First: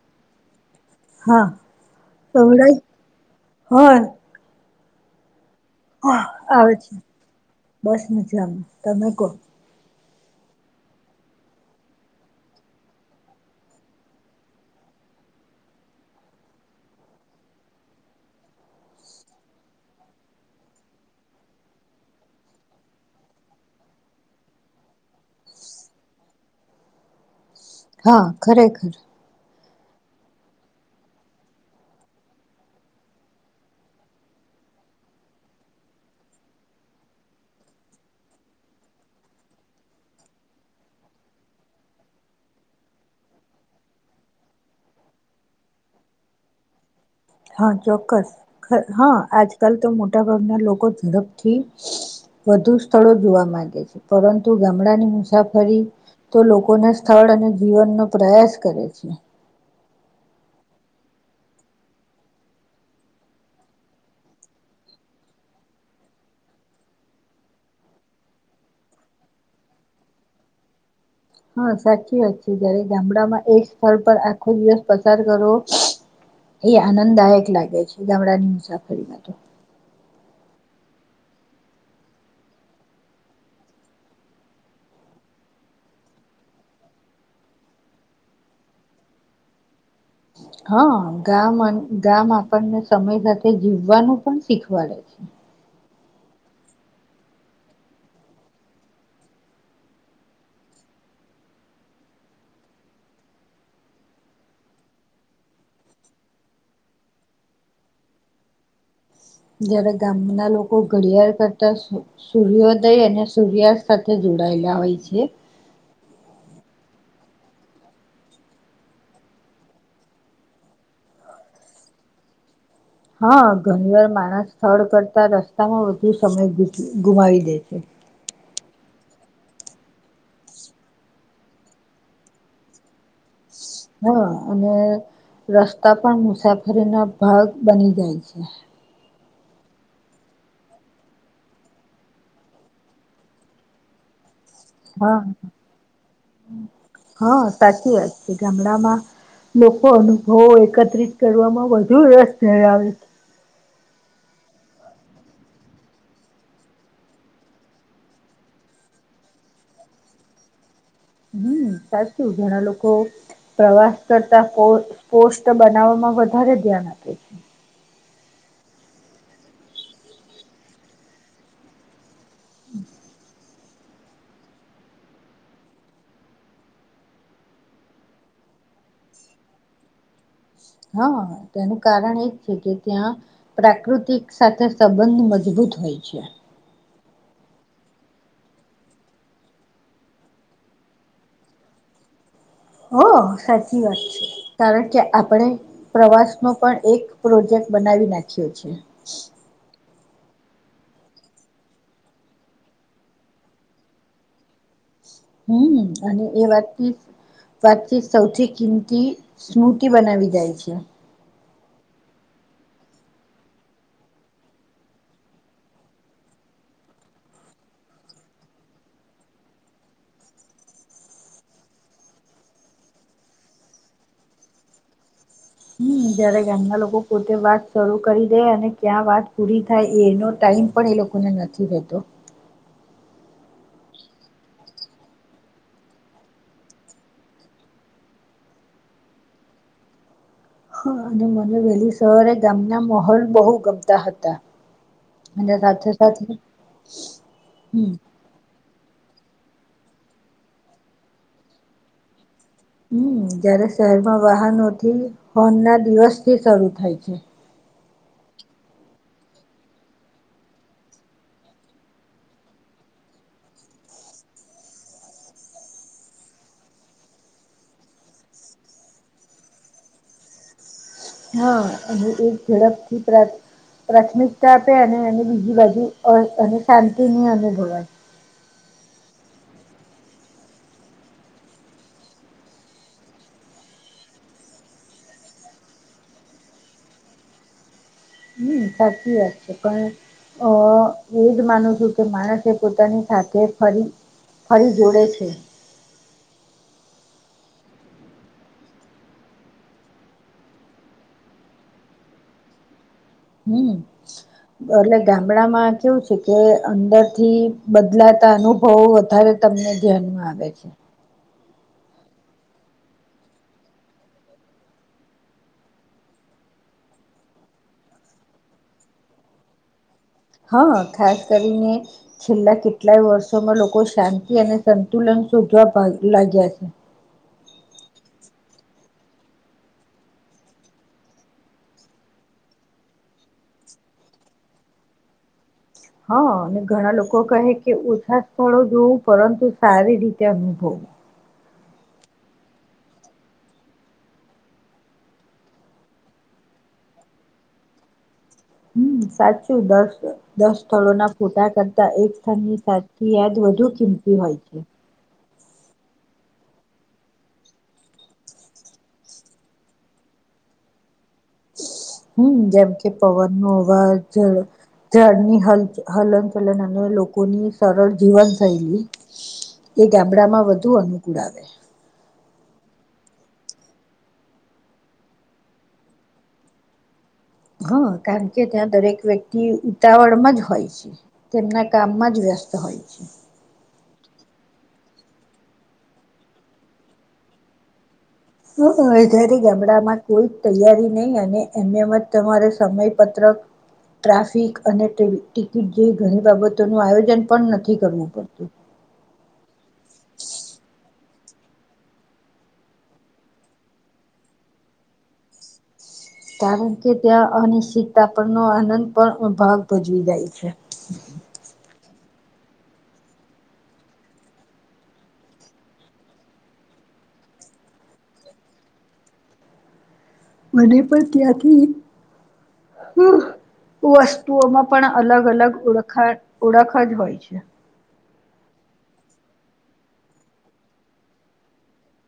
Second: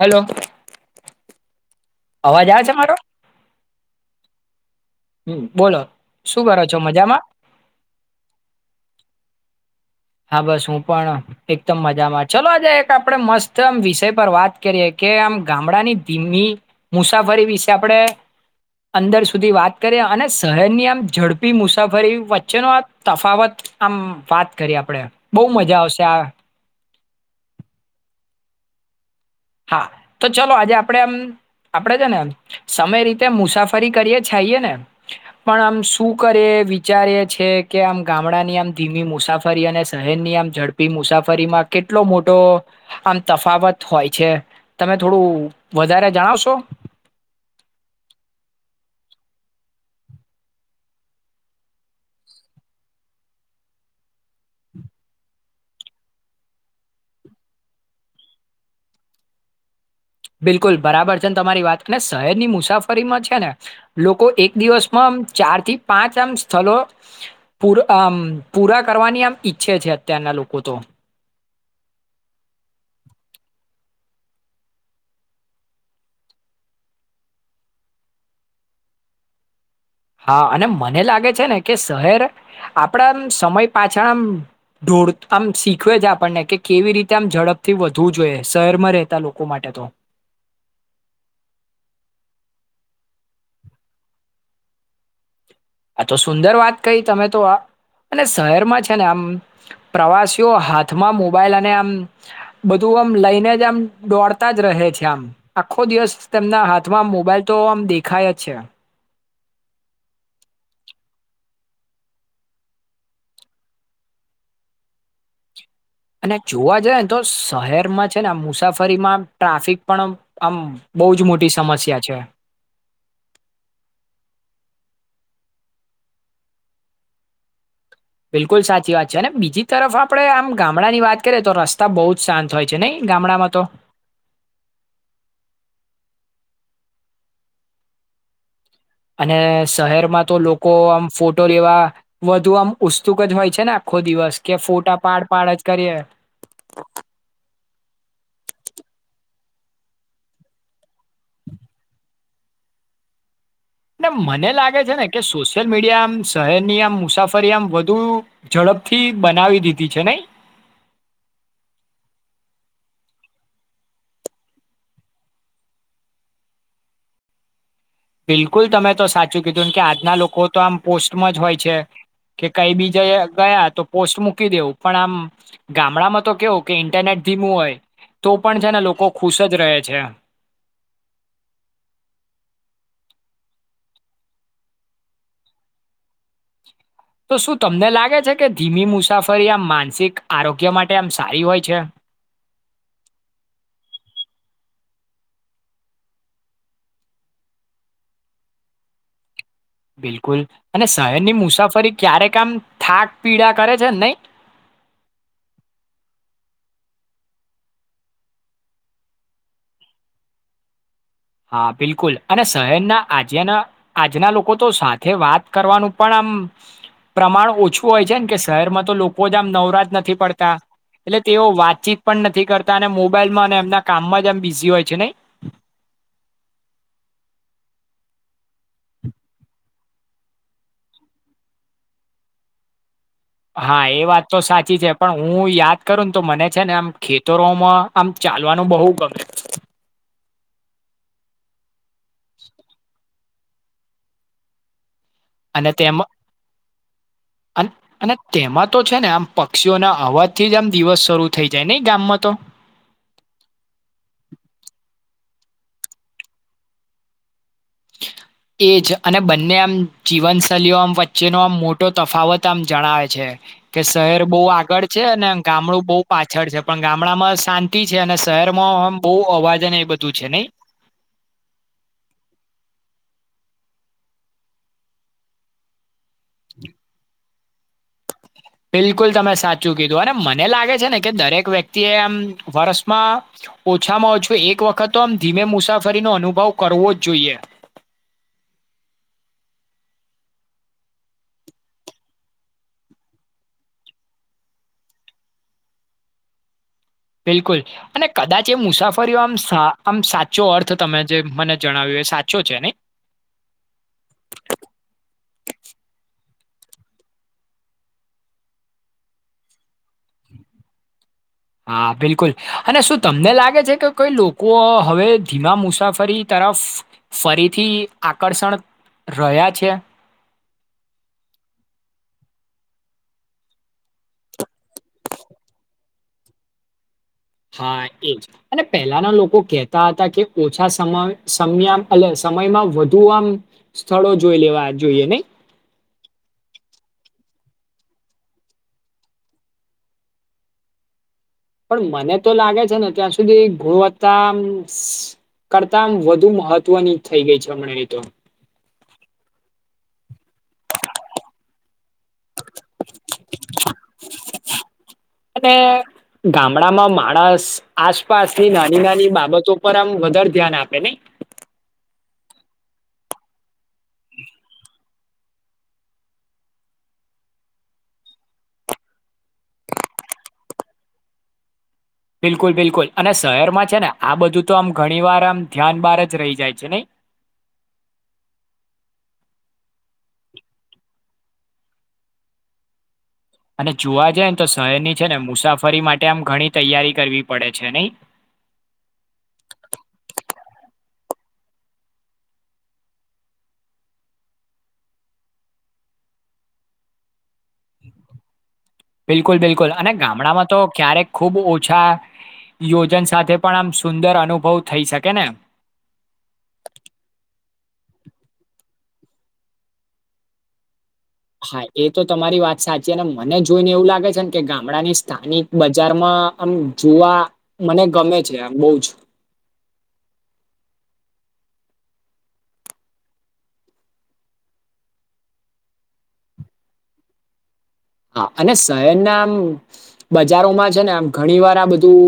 Hello હા અવાજ આવે છે મારો [unintelligible] હા. હમ્મ. આવે છે બસ મજામાં તમે કૌ હા બસ હું પણ એકદમ મજામાં ચલો આજે એક આપડે મસ્ત આમ વિષય પર વાત કરીએ કે આમ ગામડાની ધીમી મુસાફરી વિશે આપડે અંદર સુધી વાત કરીએ અને શહેરની આમ ઝડપી મુસાફરી વચ્ચેનો આ તફાવત આમ વાત કરી આપડે બઉ મજા આવશે આ. હા ખરેખર. હા તો ચલો આજે આપડે આમ આપડે છે ને સમય રીતે મુસાફરી કરીએ છાઈએ ને પણ આમ શું કરીએ વિચારીએ છે કે આમ ગામડાની આમ ધીમી મુસાફરી અને શહેરની આમ ઝડપી મુસાફરીમાં કેટલો મોટો આમ તફાવત હોય. છે તમે થોડું વધારે જણાવશો? હા ચોક્કસ હા આજકાલ તો મોટાભાગના લોકો ઝડપથી વધુ સ્થળો જોવા માંગે છે પરંતુ ગામડાની મુસાફરી તો લોકોને સ્થળ અને જીવનનો પ્રયાસ કરે છે. બિલકુલ બરાબર છે તમારી વાતને શહેરની મુસાફરીમાં છે ને લોકો એક દિવસમાં ચાર થી પાંચ આમ સ્થલો પૂરમં પૂરા કરવાની આમ ઈચ્છે છે અત્યારના લોકો તો. હા સાચી વાત છે જયારે ગામડામાં એક સ્થળ પર આખો દિવસ પસાર કરવો એ આનંદદાયક લાગે છે ગામડાની મુસાફરીમાં તો. હા અને મને લાગે છે ને કે શહેર આપડામ સમય પાછા આમ ઢોળ આમ શીખવે છે આપણને કે કેવી રીતે આમ ઝડપથી વધવું જોઈએ શહેરમાં રહેતા લોકો માટે તો. હા ગામ ગામ આપણને સમય સાથે જીવવાનું પણ શીખવાડે છે. આ તો સુંદર વાત કહી તમે તો આ અને શહેરમાં છે ને આમ પ્રવાસીઓ હાથમાં મોબાઈલ અને આમ બધું આમ લઈને જ આમ દોડતા જ રહે છે આમ આખો દિવસ તેમના હાથમાં મોબાઈલ તો આમ દેખાય જ છે. જયારે ગામના લોકો ઘડિયાળ કરતા સૂર્યોદય અને સૂર્યાસ્ત સાથે જોડાયેલા હોય છે. અને જોવા જઈએ ને તો શહેરમાં છે ને મુસાફરીમાં ટ્રાફિક પણ આમ બહુ જ મોટી સમસ્યા છે. હા ઘણી વાર માણસ સ્થળ કરતા રસ્તામાં વધુ સમય ગુમાવી દે છે. બિલકુલ સાચી વાત છે ને બીજી તરફ આપણે આમ ગામડાની વાત કરીએ તો રસ્તા બઉ જ શાંત હોય છે નઈ ગામડામાં તો. હા અને રસ્તા પણ મુસાફરી ના ભાગ બની જાય છે. અને શહેરમાં તો લોકો આમ ફોટો લેવા વધુ આમ ઉત્સુક જ હોય છે ને આખો દિવસ. કે ફોટા હા પાડ પાડ જ કરીએ. હા સાચી વાત છે ગામડામાં લોકો અનુભવો એકત્રિત કરવામાં વધુ રસ ધરાવે છે. ને મને લાગે છે ને કે સોશિયલ મીડિયા આમ શહેરની આમ મુસાફરી આમ વધુ ઝડપથી બનાવી દીધી છે નઈ. હમ સાચું ઘણા લોકો પ્રવાસ કરતા સ્પષ્ટ બનાવવામાં વધારે ધ્યાન આપે છે. બિલકુલ તમે તો સાચું કીધું કે આજના લોકો તો આમ પોસ્ટમાં જ હોય છે. કે કઈ બીજાયા ગયા. તો પોસ્ટ મૂકી દેવું પણ આમ ગામડામાં તો કેવું કે ઇન્ટરનેટ ધીમું હોય તો પણ છે ને લોકો ખુશ જ રહે છે. હા તેનું કારણ એ જ છે કે ત્યાં પ્રાકૃતિક સાથે સંબંધ મજબૂત હોય છે. તો શું તમને લાગે છે કે ધીમી મુસાફરી આમ માનસિક આરોગ્ય માટે આમ સારી હોય છે. હા સાચી વાત છે કારણ કે આપણે પ્રવાસ નો પણ એક પ્રોજેક્ટ બનાવી નાખ્યો છે. બિલકુલ અને શહેરની મુસાફરી ક્યારે કામ થાક પીડા કરે છે ને નઈ. હમ અને એ વાતચીત વાતચીત સૌથી કિંમતી સ્મૂતિ બનાવી જાય છે. હા બિલકુલ અને શહેરના આજેના આજના લોકો તો સાથે વાત કરવાનું પણ આમ પ્રમાણ ઓછું હોય છે ને કે શહેરમાં તો લોકો જ આમ નવરાજ નથી પડતા એટલે તેઓ વાતચીત પણ નથી કરતા અને મોબાઈલમાં અને એમના કામમાં જ એમ બિઝી હોય છે નઈ. હમ જયારે ગામના લોકો પોતે વાત શરૂ કરી દે અને ક્યાં વાત પૂરી થાય એનો ટાઈમ પણ એ લોકોને નથી રહેતો. હા એ વાત તો સાચી છે પણ હું યાદ કરું ને તો મને છે ને આમ ખેતરોમાં આમ ચાલવાનું બહુ ગમે. હ અને બી વેલી. સવારે ગામનો માહોલ બહુ ગમતા હતા. અને સાથે તેમ સાથે અન હમ અને તેમાં તો છે ને આમ પક્ષીઓના અવાજ થી જ આમ દિવસ શરૂ થઈ જાય નઈ ગામમાં તો. હમ જયારે શહેરમાં વાહનોથી હોન ના દિવસથી શરૂ થાય છે. એજ અને બંને આમ જીવનશૈલીઓ આમ વચ્ચેનો આમ મોટો તફાવત આમ જણાવે છે કે શહેર બહુ આગળ છે અને ગામડું બહુ પાછળ છે પણ ગામડામાં શાંતિ છે અને શહેરમાં આમ બહુ અવાજને એ બધું છે નહી. હા એક ઝડપથી પ્રાથમિકતા આપે અને એ બીજી બાજુ અને શાંતિ ની અનુ [unintelligible] બિલકુલ તમે સાચું કીધું અને મને લાગે છે ને કે દરેક વ્યક્તિ એ આમ વર્ષમાં ઓછામાં ઓછું એક વખત તો આમ ધીમે મુસાફરીનો અનુભવ કરવો જ જોઈએ. હમ સાચી વાત છે પણ અ એજ માનું છું કે માણસ એ પોતાની સાથે ફરી ફરી જોડે છે. બિલકુલ અને કદાચ એ મુસાફરીઓ આમ આમ સાચો અર્થ તમે જે મને જણાવ્યું એ સાચો છે નહી. હમ એટલે ગામડામાં કેવું છે કે અંદરથી બદલાતા અનુભવો વધારે તમને ધ્યાનમાં આવે છે. હા બિલકુલ અને શું તમને લાગે છે કે કોઈ લોકો હવે ધીમા મુસાફરી તરફ ફરીથી આકર્ષણ રહ્યા છે. હા ખાસ કરીને છેલ્લા કેટલાય વર્ષોમાં લોકો શાંતિ અને. સંતુલન શોધવા પાાય. [unintelligible] છે. હા, એજ અને પહેલાના લોકો કહેતા હતા, કે ઓછા સમય સમયમાં વધુ આમ સ્થળો જોઈ લેવા જોઈએ અને હા, અને ઘણા લોકો કહે, કે ઓછા સ્થળો જોવું પરંતુ સારી રીતે અનુભવ પણ મને તો લાગે છે, ને ત્યાં સુધી ગુણવત્તા કરતામ વધુ મહત્વની થઈ ગઈ છે. હમણાંતો હમ્મ, સાચું દસ-દસ સ્થળોના ફોટા કરતા એક સ્થળની [inaudible] યાદ વધુ કિંમતી હોય છે. અને ગામડામાં માણસ આસપાસની નાની-નાની બાબતો પર આમ વધારે ધ્યાન આપે ને. હમ્મ, જેમ કે પવન વાજ જળની હ હલનચલન અને લોકોની સરળ જીવન થયલી એ ગામડામાં વધુ અનુકૂળ આવે. બિલકુલ-બિલકુલ અને શહેરમાં છે, ને આ બધું તો આમ ઘણી વાર આમ ધ્યાન બાર જ રહી જાય છે, નહી? હમ્મ, કારણ કે ત્યાં દરેક વ્યક્તિ ઉતાવળમાં જ હોય છે, તેમના કામમાં જ વ્યસ્ત હોય છે. અને જોવા જાય ને તો શહેરની છે, ને મુસાફરી માટે આમ ઘણી તૈયારી કરવી પડે છે, નહી? [unintelligible] અત્યારે ગામડામાં કોઈ તૈયારી નહી, અને એમ એમ જ તમારે સમયપત્રક ટ્રાફિક અને ટિકિટ જેવી ઘણી બાબતો નું આયોજન પણ નથી કરવું પડતું. બિલકુલ-બિલકુલ અને ગામડામાં તો ક્યારેક ખૂબ ઓછા યોજન સાથે પણ આમ સુંદર અનુભવ થઈ શકે ને? કારણ કે ત્યાં અનિશ્ચિતતા પણનો આનંદ પણ ભાગ ભજવી જાય છે. હા, એ તો તમારી વાત સાચી ને મને જોઈને એવું લાગે છે, ને કે ગામડાની સ્થાનિક બજારમાં આમ જોવા મને ગમે છે, આ બો જ મને પણ ત્યાંથી વસ્તુઓમાં પણ અલગ-અલગ ઓળખા ઓળખ જ હોય છે. હા, અને શહેરના આમ બજારોમાં છે ને આમ ઘણી વાર આ બધું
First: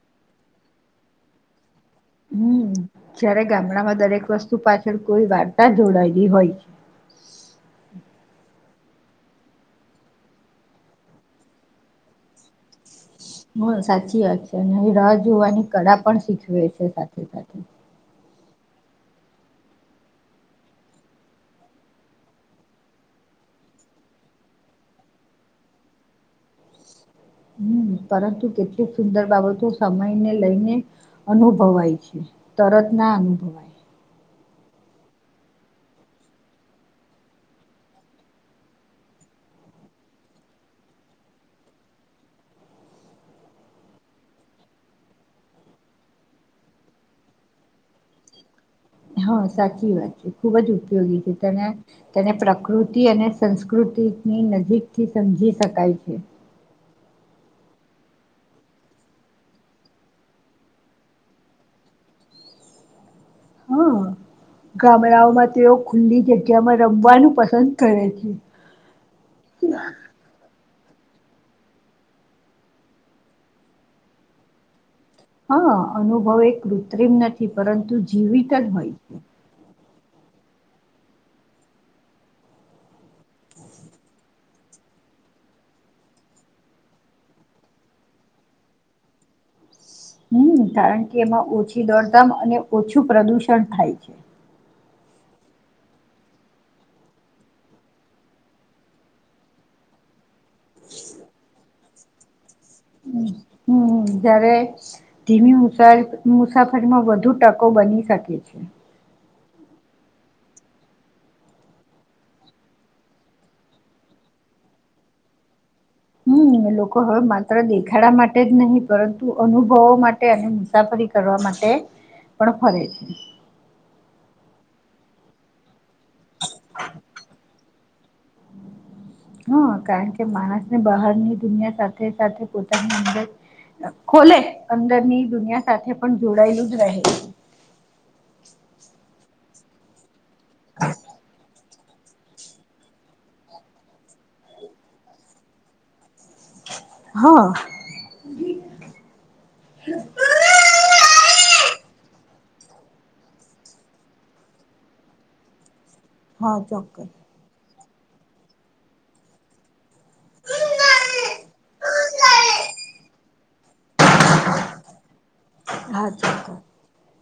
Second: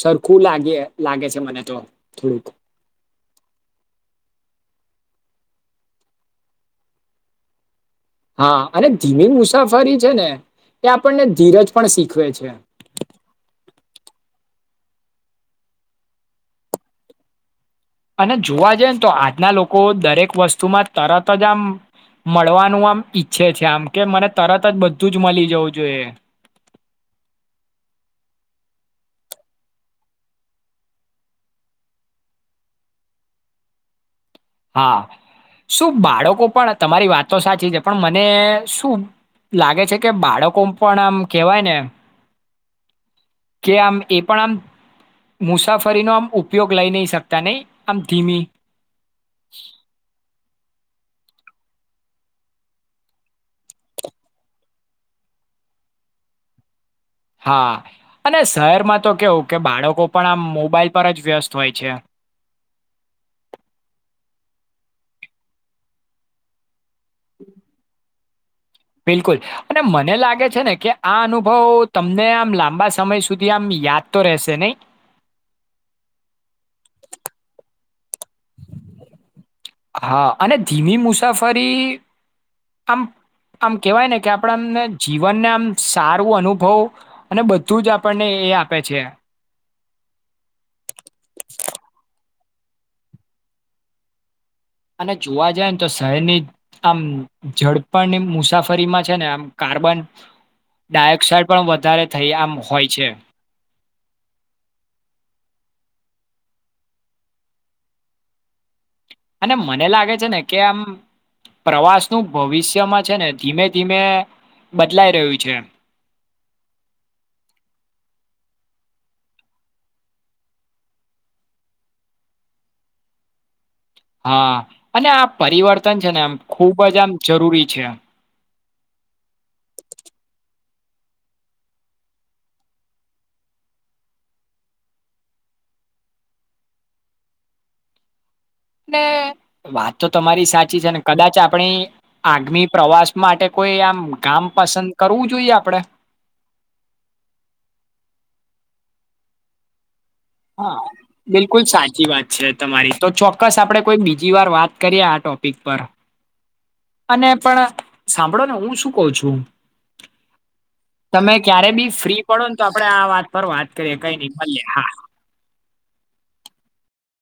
સરખું લાગે લાગે છે, મને તો થોડુંક હમ્મ, જ્યારે ગામડામાં દરેક વસ્તુ પાછી કોઈ વાર્તા જોડાયેલી હોય છે. હા, અને ધીમી મુસાફરી છે, ને એ આપણને ધીરજ પણ શીખવે છે. હ, સાચી વાત છે, અને રાહ જોવાની કળા પણ શીખવે છે, સાથે-સાથે. અને જોવા જઈએ ને, તો આજના લોકો દરેક વસ્તુમાં તરત જ આમ મળવાનું આમ ઈચ્છે છે, આમ કે મને તરત જ બધું જ મળી જવું જોઈએ. હમ્મ, પરંતુ કેટલીક સુંદર બાબતો સમયને લઈને અનુભવાય છે, તરત ના અનુભવાય. હા, શું બાળકો પણ તમારી વાત તો સાચી છે? પણ મને શું લાગે છે, કે બાળકો પણ આમ કેહેવાય ને કે આમ એ પણ આમ મુસાફરીનો આમ ઉપયોગ લઈ નહી શકતા નહી આમ ધીમી હા, સાચી વાત છે, ખુબજ ઉપગ છે, તેને પ્રકૃતિ અને સંસ્કૃતિની નજીકથી સમજી શકાય છે. હા, અને શહેરમાં તો કેવું કે બાળકો પણ આમ મોબાઈલ પર જ વ્યસ્ત હોય છે. હા, ગામડાઓમાં તે ખુલ્લી જગ્યામાં રમવાનું પસંદ કરે છે. બિલકુલ અને મને લાગે છે, ને કે આ અનુભવ તમને આમ લાંબા સમય સુધી આમ યાદ તો રહેશે, નહી? હા, અનુભવ એ કૃત્રિમ નથી, પરંતુ જીવિત જ હોય છે. હા, અને ધીમી મુસાફરી આમ આમ કેવાય ને કે આપણામને જીવનને આમ સારું અનુભવ અને બધું જ આપણને એ આપે છે. હમ્મ, કારણ કે એમાં ઓછી દોડદામ અને ઓછું પ્રદુષણ થાય છે. અને જોવા જાય ને, તો શહેરની આમ ઝડપણની મુસાફરીમાં છે, ને આમ કાર્બન ડાયોક્સાઈડ પણ વધારે થઈ આમ હોય છે હમ્મ, જયારે ધીમી મુસા ફરીમાં વધુ ટકો બની શકે છે. અને મને લાગે છે ને કે આમ પ્રવાસનું ભવિષ્યમાં છે, ને ધીમે ધીમે બદલાઈ રહ્યું છે. હમ લોકો હવે માત્ર દેખાડા માટે જ નહી પરંતુ અનુભવો માટે અને મુસાફરી કરવા માટે પણ ફરે છે. હા અને આ પરિવર્તન છે ને આમ ખૂબ જ આમ જરૂરી છે. હા કારણ કે માણસને બહારની દુનિયા સાથે સાથે પોતાની અંદર ખોલે અંદરની દુનિયા સાથે પણ જોડાયેલું જ રહે. ને આ તો તમારી સાચી છે ને કદાચ આપણી. આગમી પ્રવાસ માટે કોઈ આમ ગામ પસંદ કરવું જોઈએ આપડે. હા. હા બિલકુલ સાચી વાત છે તમારી તો ચોક્કસ આપડે કોઈ બીજી વાર વાત કરીએ આ ટોપિક પર હા ચોક્કસ. અને પણ સાંભળો ને હું શું કહુ છું તમે ક્યારે બી ફ્રી પડો ને તો આપડે આ વાત પર વાત કરીએ. કાંઈ નઈ ફરી. હા ચોક્કસ.